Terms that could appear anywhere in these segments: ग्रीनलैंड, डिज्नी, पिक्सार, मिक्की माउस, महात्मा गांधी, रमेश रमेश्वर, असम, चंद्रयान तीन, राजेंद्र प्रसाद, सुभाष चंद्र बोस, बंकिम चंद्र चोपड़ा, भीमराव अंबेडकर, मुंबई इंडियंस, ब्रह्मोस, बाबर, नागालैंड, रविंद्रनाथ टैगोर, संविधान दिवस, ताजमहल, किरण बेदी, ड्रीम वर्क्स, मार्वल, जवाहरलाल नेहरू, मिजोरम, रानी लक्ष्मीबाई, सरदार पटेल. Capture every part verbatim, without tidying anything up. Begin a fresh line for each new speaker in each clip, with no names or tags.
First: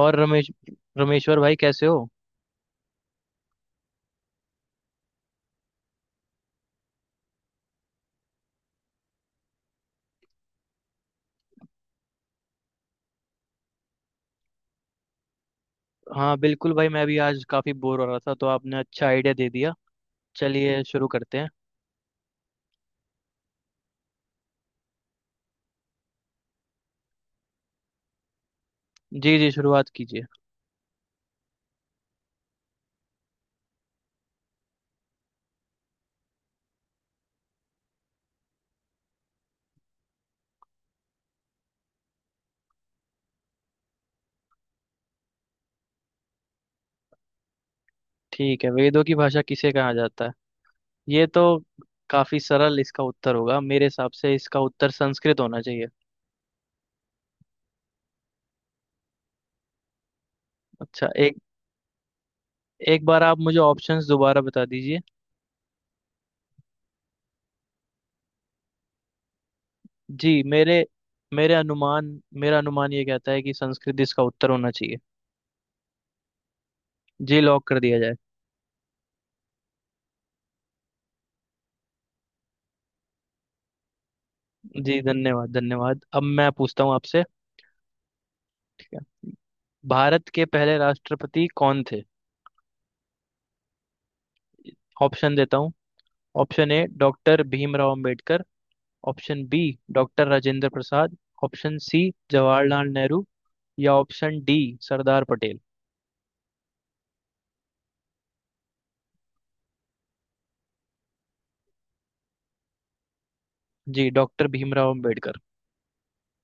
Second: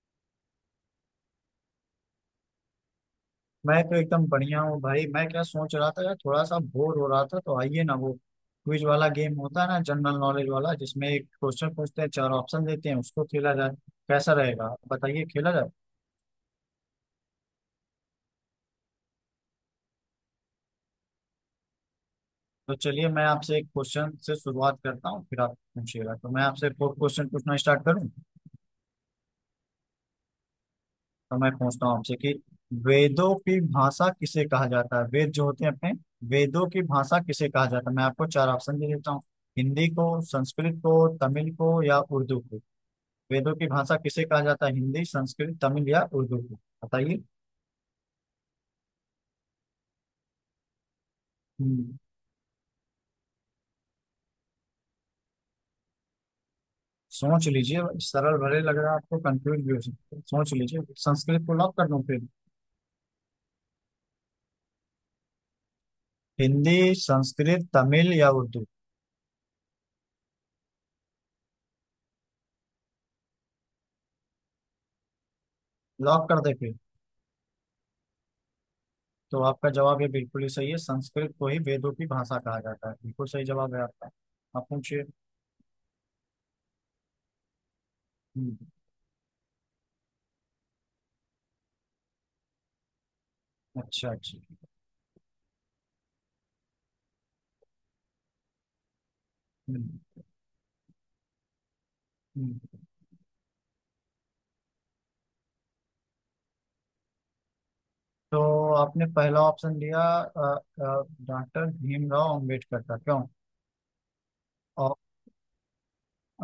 और रमेश रमेश्वर भाई, कैसे हो?
मैं तो एकदम बढ़िया हूँ भाई। मैं क्या सोच रहा था यार, थोड़ा सा बोर हो रहा था, तो आइए ना, वो क्विज वाला गेम होता है ना, जनरल नॉलेज वाला, जिसमें एक क्वेश्चन पूछते हैं, चार ऑप्शन देते हैं, उसको खेला जाए। कैसा रहेगा, बताइए, खेला जाए।
हाँ, बिल्कुल भाई, मैं भी आज काफी बोर हो रहा था, तो आपने अच्छा आइडिया दे दिया। चलिए शुरू करते हैं।
तो चलिए, मैं आपसे एक क्वेश्चन से शुरुआत करता हूँ, फिर आप पूछिएगा। तो मैं आपसे फोर्थ क्वेश्चन पूछना स्टार्ट करूँ।
जी जी, शुरुआत कीजिए।
तो मैं पूछता हूँ आपसे कि वेदों की भाषा किसे कहा जाता है? वेद जो होते हैं अपने, वेदों की भाषा किसे कहा जाता है? मैं आपको चार ऑप्शन दे देता हूँ। हिंदी को, संस्कृत को, तमिल को या उर्दू को। वेदों की भाषा किसे कहा जाता है? हिंदी, संस्कृत, तमिल या उर्दू को। बताइए।
ठीक है। वेदों की भाषा किसे कहा जाता है? ये तो
हम्म।
काफी सरल। इसका उत्तर होगा, मेरे हिसाब से इसका उत्तर संस्कृत होना चाहिए।
सोच लीजिए। सरल भले लग रहा है आपको, कंफ्यूज भी हो सकता है, सोच लीजिए।
अच्छा, एक
संस्कृत को लॉक कर दूं फिर?
एक बार आप मुझे ऑप्शंस दोबारा बता दीजिए।
हिंदी, संस्कृत, तमिल या उर्दू?
जी, मेरे मेरे अनुमान मेरा अनुमान ये कहता है कि संस्कृत इसका उत्तर होना चाहिए।
लॉक कर दे फिर।
जी, लॉक कर दिया जाए।
तो आपका जवाब ये बिल्कुल ही सही है, संस्कृत को ही वेदों की भाषा कहा जाता है। बिल्कुल सही जवाब है आपका। आप
जी,
पूछिए।
धन्यवाद धन्यवाद। अब मैं पूछता हूँ आपसे,
हम्म।
ठीक है? भारत के पहले राष्ट्रपति कौन थे?
अच्छा, अच्छा।
ऑप्शन देता हूँ। Option A, doctor भीमराव अंबेडकर। Option B,
hmm.
Doctor राजेंद्र प्रसाद। Option C,
hmm.
जवाहरलाल नेहरू। या ऑप्शन डी, सरदार पटेल।
तो आपने पहला ऑप्शन दिया, अ, अ, डॉक्टर भीमराव अम्बेडकर का, क्यों?
जी, डॉक्टर भीमराव अंबेडकर।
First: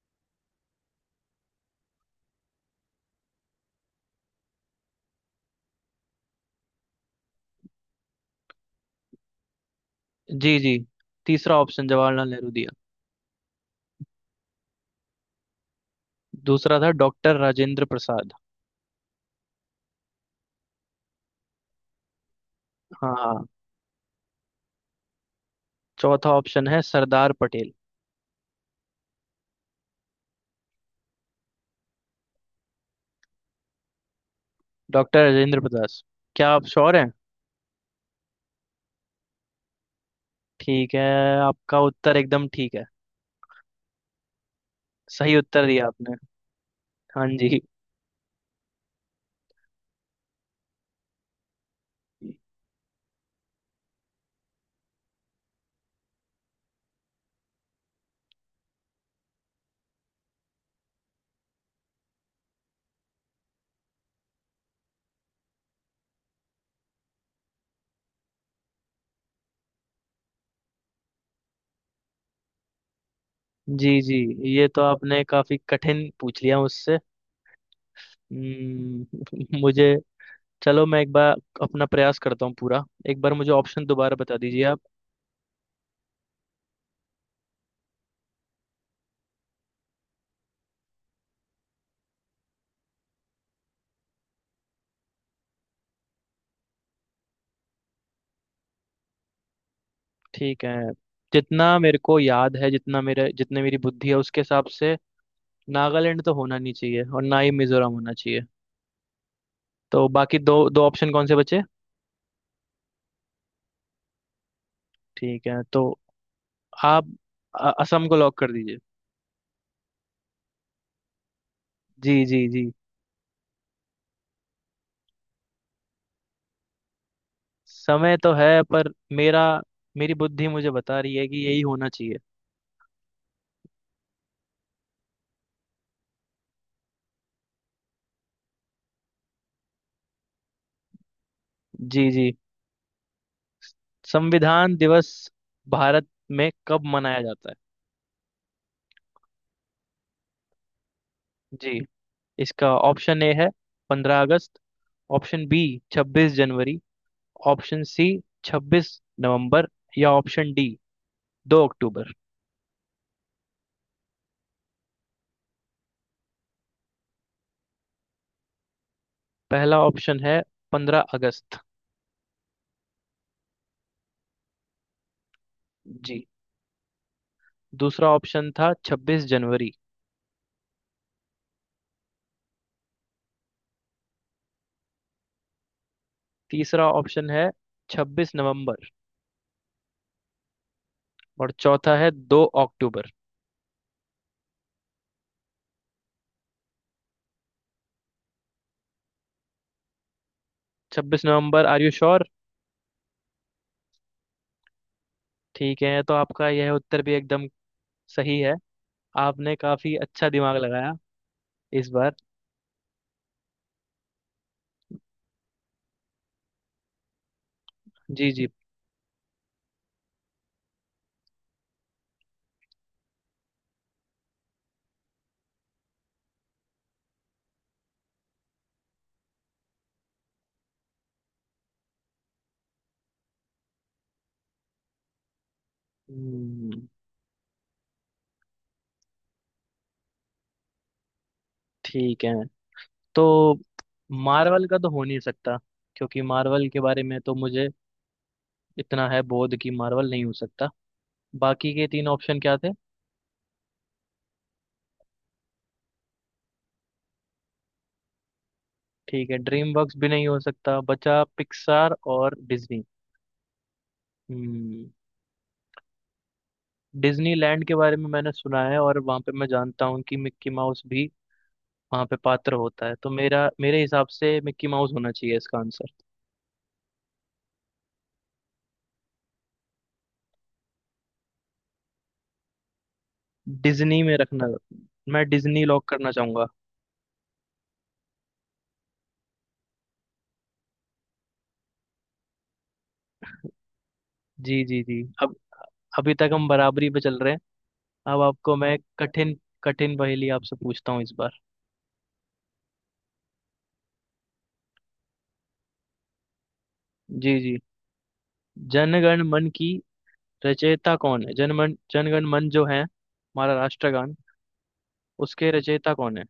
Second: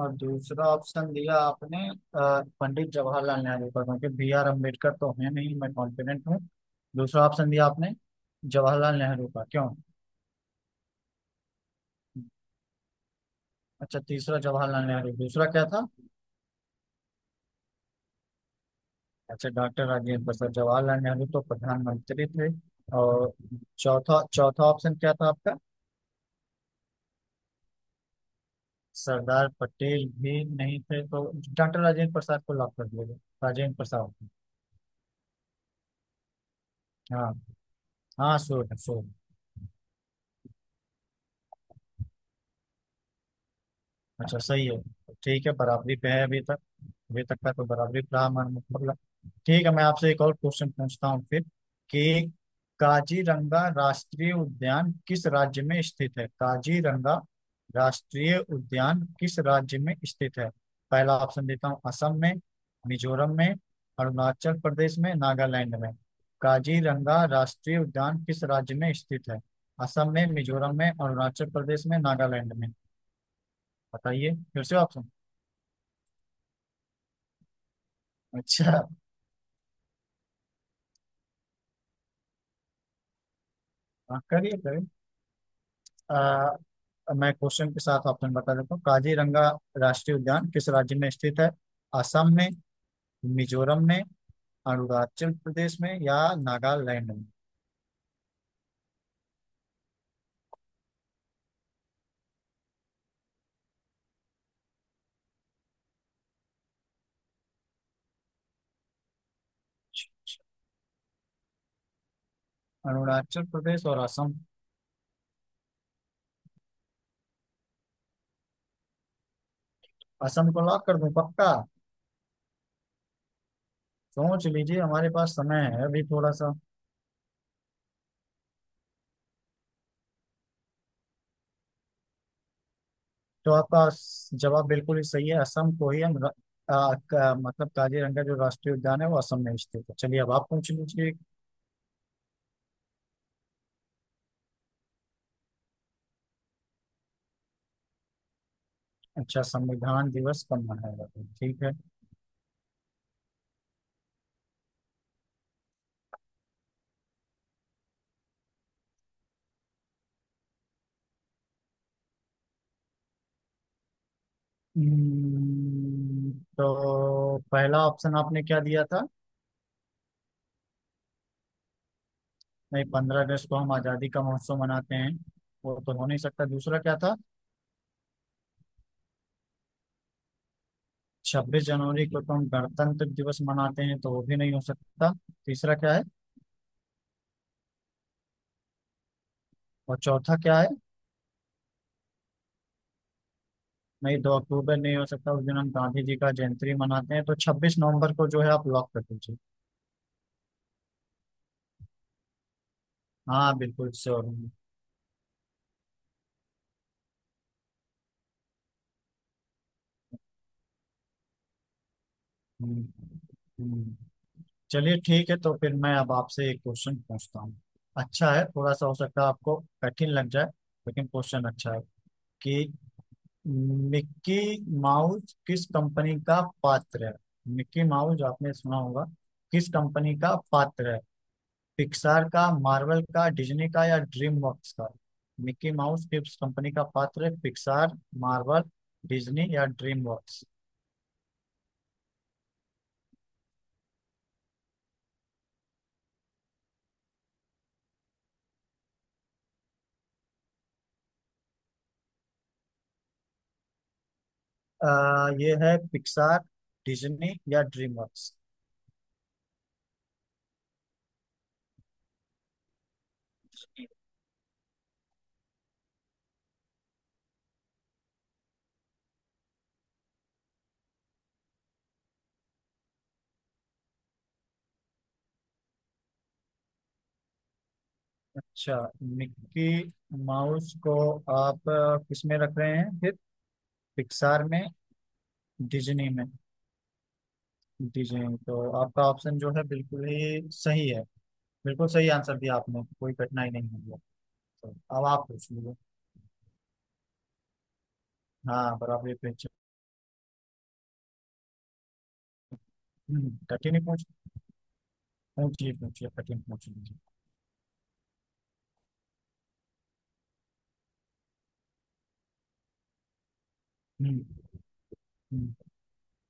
और दूसरा ऑप्शन दिया आपने अ, पंडित जवाहरलाल नेहरू का, क्योंकि बी आर अम्बेडकर तो है नहीं, मैं कॉन्फिडेंट हूँ। दूसरा ऑप्शन दिया आपने जवाहरलाल नेहरू का, क्यों?
जी जी, तीसरा ऑप्शन जवाहरलाल नेहरू दिया।
अच्छा, तीसरा जवाहरलाल नेहरू, दूसरा क्या था?
दूसरा था डॉक्टर राजेंद्र प्रसाद।
अच्छा, डॉक्टर राजेंद्र प्रसाद। जवाहरलाल नेहरू तो प्रधानमंत्री थे,
हाँ
और
हाँ।
चौथा चौथा ऑप्शन क्या था आपका?
चौथा ऑप्शन है सरदार पटेल।
सरदार पटेल भी नहीं थे, तो डॉक्टर राजेंद्र प्रसाद को लॉक कर दिया जाए। राजेंद्र प्रसाद।
डॉक्टर राजेंद्र प्रसाद। क्या आप श्योर हैं?
हाँ, हाँ, श्योर है, श्योर।
ठीक है, आपका उत्तर एकदम ठीक है।
अच्छा, सही है।
सही
ठीक है,
उत्तर दिया
बराबरी पे
आपने।
है अभी तक। अभी
हाँ
तक का
जी।
तो बराबरी रहा हमारा, मतलब। ठीक है, मैं आपसे एक और क्वेश्चन पूछता हूँ फिर, कि काजीरंगा राष्ट्रीय उद्यान किस राज्य में स्थित है? काजीरंगा राष्ट्रीय उद्यान किस राज्य में स्थित है? पहला ऑप्शन देता हूँ, असम में, मिजोरम में, अरुणाचल प्रदेश में, नागालैंड में। काजीरंगा राष्ट्रीय उद्यान किस राज्य में स्थित है? असम में, मिजोरम में, अरुणाचल प्रदेश में, नागालैंड में।
जी जी,
बताइए फिर
ये
से
तो
ऑप्शन।
आपने काफी कठिन पूछ लिया मुझसे।
अच्छा।
हम्म, मुझे, चलो मैं एक बार अपना प्रयास करता हूँ पूरा। एक बार मुझे ऑप्शन दोबारा
हाँ,
बता
करिए
दीजिए आप।
करिए। आ, अब मैं क्वेश्चन के साथ ऑप्शन बता देता हूँ। काजीरंगा राष्ट्रीय उद्यान किस राज्य में स्थित है? असम में, मिजोरम में, अरुणाचल प्रदेश में या नागालैंड में?
ठीक है। जितना मेरे को याद है जितना मेरे जितने मेरी बुद्धि है, उसके हिसाब से नागालैंड तो होना नहीं चाहिए और ना ही मिजोरम होना चाहिए। तो बाकी दो दो ऑप्शन कौन से बचे?
अरुणाचल प्रदेश और असम।
ठीक है, तो आप अ- असम को लॉक कर दीजिए।
असम को लॉक कर दूं पक्का?
जी जी जी।
सोच लीजिए, हमारे पास समय है अभी थोड़ा सा।
समय तो है, पर मेरा मेरी बुद्धि मुझे बता रही है कि यही होना चाहिए।
तो आपका स- जवाब बिल्कुल ही सही है, असम को ही हम र- आ, का, मतलब काजीरंगा जो राष्ट्रीय उद्यान है वो असम में स्थित है। चलिए, अब आप पूछ लीजिए।
जी जी। संविधान दिवस भारत में कब मनाया जाता है?
अच्छा, संविधान दिवस कब मनाया जाता है, ठीक है।
जी, इसका ऑप्शन ए है पंद्रह अगस्त। ऑप्शन बी, छब्बीस जनवरी। ऑप्शन सी, छब्बीस नवंबर। या ऑप्शन डी, दो अक्टूबर।
हम्म। तो पहला ऑप्शन आपने क्या दिया था?
पहला ऑप्शन है पंद्रह अगस्त।
नहीं, पंद्रह अगस्त को हम आज़ादी का महोत्सव मनाते हैं, वो तो हो नहीं
जी,
सकता। दूसरा क्या था?
दूसरा ऑप्शन था छब्बीस जनवरी।
छब्बीस जनवरी को तो हम गणतंत्र दिवस मनाते हैं, तो वो भी नहीं हो सकता। तीसरा क्या है?
तीसरा ऑप्शन है छब्बीस नवंबर।
और चौथा क्या है?
और चौथा है दो अक्टूबर।
नहीं, दो अक्टूबर नहीं हो सकता, उस दिन हम गांधी जी का जयंती मनाते हैं। तो छब्बीस नवंबर को जो है आप लॉक कर दीजिए।
छब्बीस नवंबर, आर यू श्योर?
हाँ, बिल्कुल श्योर हूँ।
ठीक है, तो आपका यह उत्तर भी एकदम सही है। आपने काफी अच्छा दिमाग लगाया इस बार।
हम्म। हम्म। चलिए, ठीक है। तो फिर मैं अब आपसे एक क्वेश्चन पूछता हूँ,
जी
अच्छा है,
जी।
थोड़ा सा हो सकता है आपको कठिन लग जाए, लेकिन क्वेश्चन अच्छा है, कि मिक्की माउस किस कंपनी का पात्र है? मिक्की माउस आपने सुना होगा, किस कंपनी का पात्र है? पिक्सार का, मार्वल का, डिज्नी का या ड्रीम वर्क्स का? मिक्की माउस किस कंपनी का
हम्म,
पात्र है? पिक्सार, मार्वल, डिज्नी या ड्रीम वर्क्स?
ठीक है। तो मार्वल का तो हो नहीं सकता, क्योंकि मार्वल के बारे में तो मुझे इतना है बोध कि मार्वल नहीं हो सकता। बाकी के तीन ऑप्शन क्या थे?
ये है पिक्सार, डिज्नी या ड्रीम वर्क्स।
ठीक है, ड्रीम वर्क्स भी नहीं हो सकता। बचा पिक्सार और डिज्नी। हम्म डिज्नी लैंड के बारे में मैंने सुना है, और वहाँ पे मैं जानता हूँ कि मिक्की माउस भी वहाँ पे पात्र होता है। तो मेरा मेरे हिसाब से मिक्की माउस होना चाहिए इसका आंसर।
अच्छा, मिक्की माउस को आप अ, किस में रख रहे हैं फिर?
डिज्नी में
पिक्सार
रखना।
में?
मैं डिज्नी लॉक
डिज्नी
करना
में?
चाहूंगा।
डिज्नी, तो आपका ऑप्शन जो है बिल्कुल ही सही है, बिल्कुल सही आंसर दिया आपने, कोई कठिनाई नहीं हुई है।
जी
तो
जी जी।
अब आप पूछ लीजिए।
अभी तक हम बराबरी पे चल रहे हैं। अब आपको
हाँ,
मैं
बराबर, ये
कठिन,
पूछिए।
कठिन पहेली आपसे पूछता हूँ इस बार।
हम्म, कठिन ही पूछ पूछिए पूछिए, कठिन पूछ लीजिए।
जी जी। जनगण मन की रचयिता कौन है? जनमन जनगण मन जो है हमारा राष्ट्रगान,
हम्म।
उसके
हम्म।
रचयिता कौन है?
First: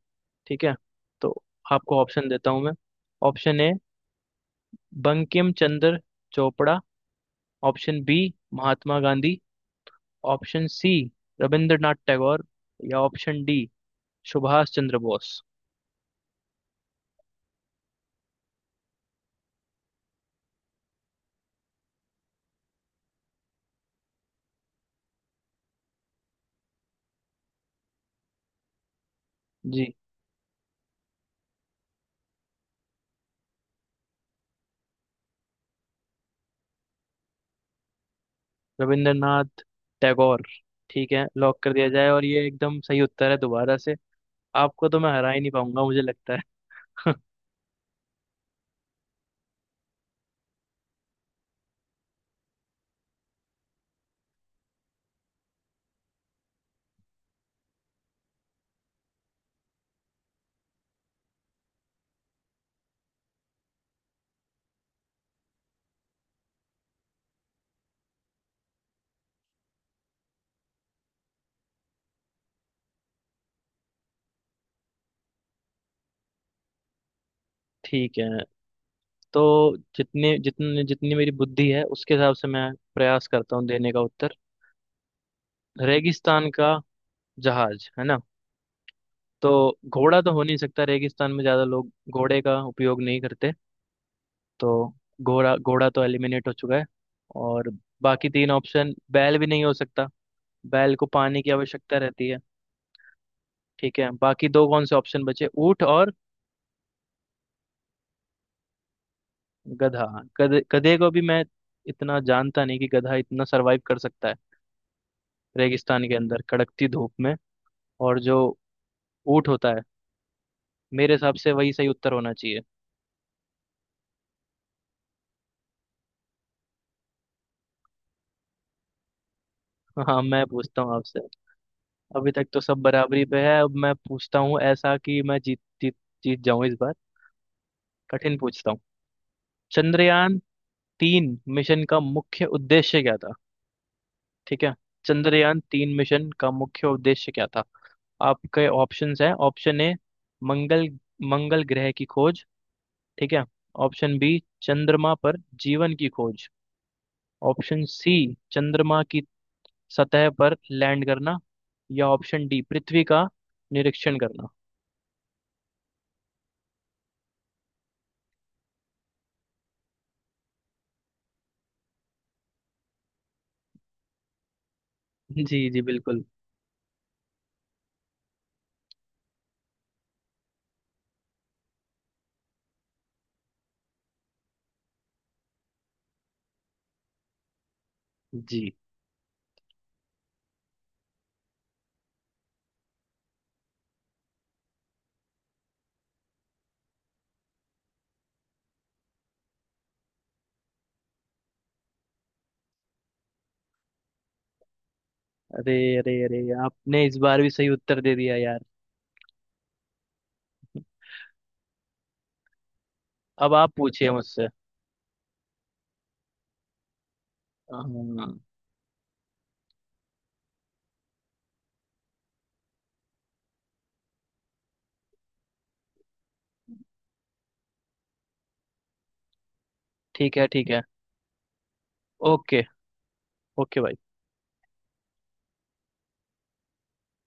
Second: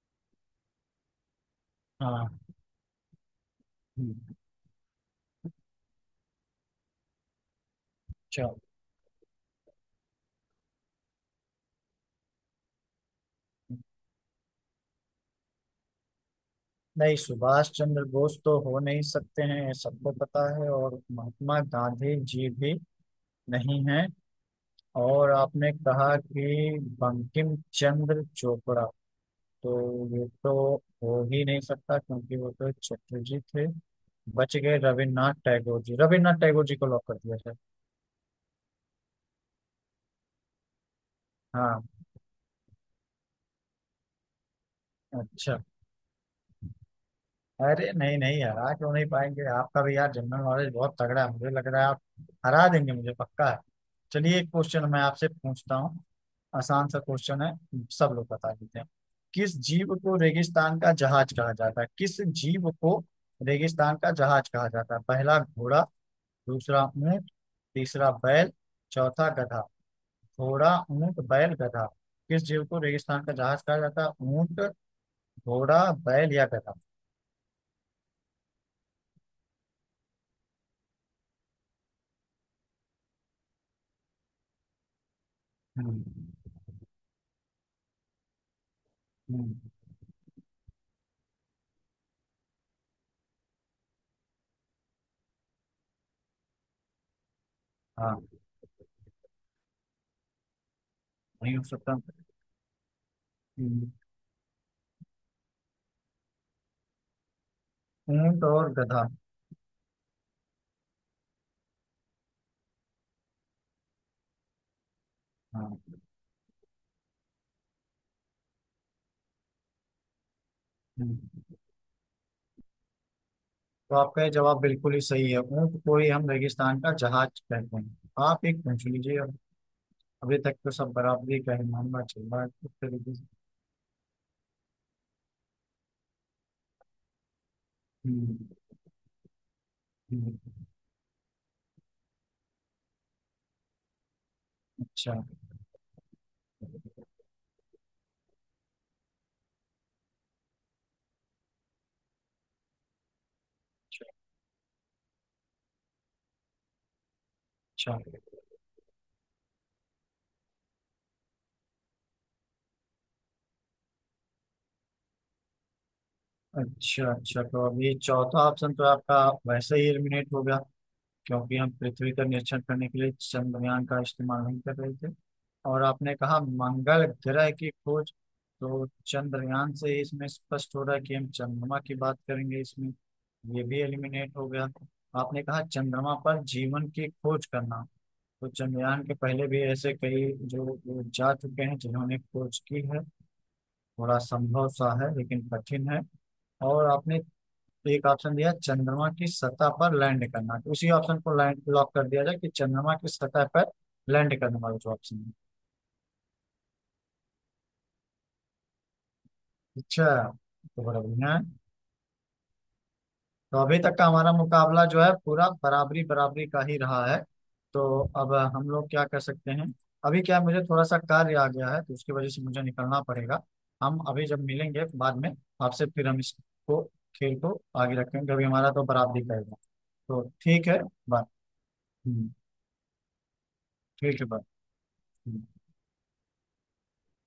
ठीक है, तो आपको ऑप्शन
हाँ।
देता हूँ मैं। ऑप्शन ए,
हम्म।
बंकिम चंद्र चोपड़ा। ऑप्शन बी,
अच्छा।
महात्मा गांधी। Option C, रविंद्रनाथ टैगोर। या ऑप्शन डी, सुभाष चंद्र बोस।
नहीं, सुभाष चंद्र बोस तो हो नहीं सकते हैं, ये सबको पता है, और महात्मा गांधी जी भी नहीं है। और आपने कहा कि बंकिम चंद्र चोपड़ा, तो
जी,
ये तो हो ही नहीं सकता, क्योंकि वो तो एक चटर्जी थे। बच गए रविन्द्रनाथ टैगोर जी, रविन्द्रनाथ टैगोर जी को लॉक कर दिया सर।
रविंद्रनाथ टैगोर। ठीक है, लॉक कर
हाँ।
दिया जाए। और ये एकदम सही उत्तर है दोबारा से। आपको तो मैं हरा ही नहीं
अच्छा।
पाऊंगा, मुझे लगता है।
अरे नहीं, नहीं, हरा क्यों नहीं पाएंगे? आपका भी यार जनरल नॉलेज बहुत तगड़ा है, मुझे लग रहा है आप हरा देंगे मुझे, पक्का है। चलिए, एक क्वेश्चन मैं आपसे पूछता हूँ, आसान सा क्वेश्चन है, सब लोग बता देते हैं। किस जीव को रेगिस्तान का जहाज कहा जाता है? किस जीव को रेगिस्तान का जहाज कहा जाता है? पहला घोड़ा, दूसरा ऊंट, तीसरा बैल, चौथा गधा। घोड़ा, ऊंट, बैल, गधा। किस जीव को रेगिस्तान का जहाज कहा जाता है? ऊंट, घोड़ा, बैल या गधा?
ठीक है, तो जितने जितने जितनी मेरी बुद्धि है उसके हिसाब से मैं प्रयास करता हूँ देने का उत्तर।
हम्म।
रेगिस्तान का जहाज है ना। तो
हम्म।
घोड़ा तो हो नहीं सकता, रेगिस्तान में ज्यादा लोग घोड़े का उपयोग नहीं करते। तो घोड़ा घोड़ा तो एलिमिनेट हो चुका है। और
हाँ,
बाकी तीन ऑप्शन, बैल भी नहीं हो सकता। बैल को पानी की
नहीं हो
आवश्यकता
सकता।
रहती है। ठीक है, बाकी दो कौन से ऑप्शन बचे? ऊंट और
ऊंट और गधा।
गधा। गधे गधे को भी मैं इतना जानता नहीं कि गधा इतना सरवाइव कर सकता है
हाँ।
रेगिस्तान के अंदर कड़कती धूप में। और जो ऊंट होता है, मेरे हिसाब
हम्म।
से वही सही उत्तर होना चाहिए।
तो आपका ये जवाब बिल्कुल ही सही है, ऊंट को ही हम रेगिस्तान का जहाज कहते हैं। आप एक पूछ लीजिए अब।
हाँ,
अभी
मैं
तक तो
पूछता
सब
हूँ आपसे।
बराबरी ही का ही मामला चल
अभी
रहा
तक
है
तो
उस
सब
तरीके
बराबरी
से।
पे है। अब मैं पूछता हूँ ऐसा कि मैं जीत जीत जीत जाऊं इस बार। कठिन
हम्म।
पूछता हूँ। चंद्रयान
हम्म।
तीन मिशन का मुख्य उद्देश्य क्या था? ठीक है।
अच्छा,
चंद्रयान तीन मिशन का मुख्य उद्देश्य क्या था? आपके ऑप्शंस हैं। ऑप्शन ए, मंगल मंगल ग्रह की खोज, ठीक है?
अच्छा,
ऑप्शन बी, चंद्रमा पर जीवन की खोज। ऑप्शन
अच्छा,
सी, चंद्रमा की सतह पर लैंड करना। या ऑप्शन डी, पृथ्वी का निरीक्षण करना।
अच्छा, अच्छा। तो अब ये चौथा ऑप्शन तो आपका वैसे ही एलिमिनेट हो गया, क्योंकि हम पृथ्वी का निरीक्षण करने के लिए चंद्रयान का इस्तेमाल नहीं कर रहे थे।
जी जी,
और आपने
बिल्कुल।
कहा मंगल ग्रह की खोज, तो चंद्रयान से ही इसमें स्पष्ट हो रहा है कि हम चंद्रमा की बात करेंगे इसमें, ये भी एलिमिनेट हो गया। आपने कहा चंद्रमा पर जीवन की खोज करना, तो
जी,
चंद्रयान के पहले भी ऐसे कई जो लोग जा चुके हैं जिन्होंने खोज की है, थोड़ा संभव सा है लेकिन कठिन है। और आपने तो एक ऑप्शन दिया चंद्रमा की सतह पर लैंड करना, तो उसी ऑप्शन को लैंड लॉक कर दिया जाए, कि चंद्रमा की सतह पर लैंड करने वाला जो ऑप्शन है।
अरे अरे अरे, आपने इस बार भी सही उत्तर दे दिया यार।
अच्छा, तो बड़ा बढ़िया है।
अब
तो
आप
अभी तक का
पूछिए
हमारा
मुझसे।
मुकाबला जो है पूरा बराबरी बराबरी का ही रहा है। तो अब
हाँ।
हम लोग क्या कर सकते हैं? अभी क्या है, मुझे थोड़ा सा कार्य आ गया है तो उसकी वजह से मुझे निकलना पड़ेगा। हम अभी जब मिलेंगे बाद में, आपसे फिर हम इसको, खेल को आगे रखेंगे, अभी हमारा तो बराबरी का ही है। तो
ठीक है
ठीक
ठीक
है,
है।
बाय। हम्म।
ओके, ओके भाई।
ठीक है, बाय। हम्म।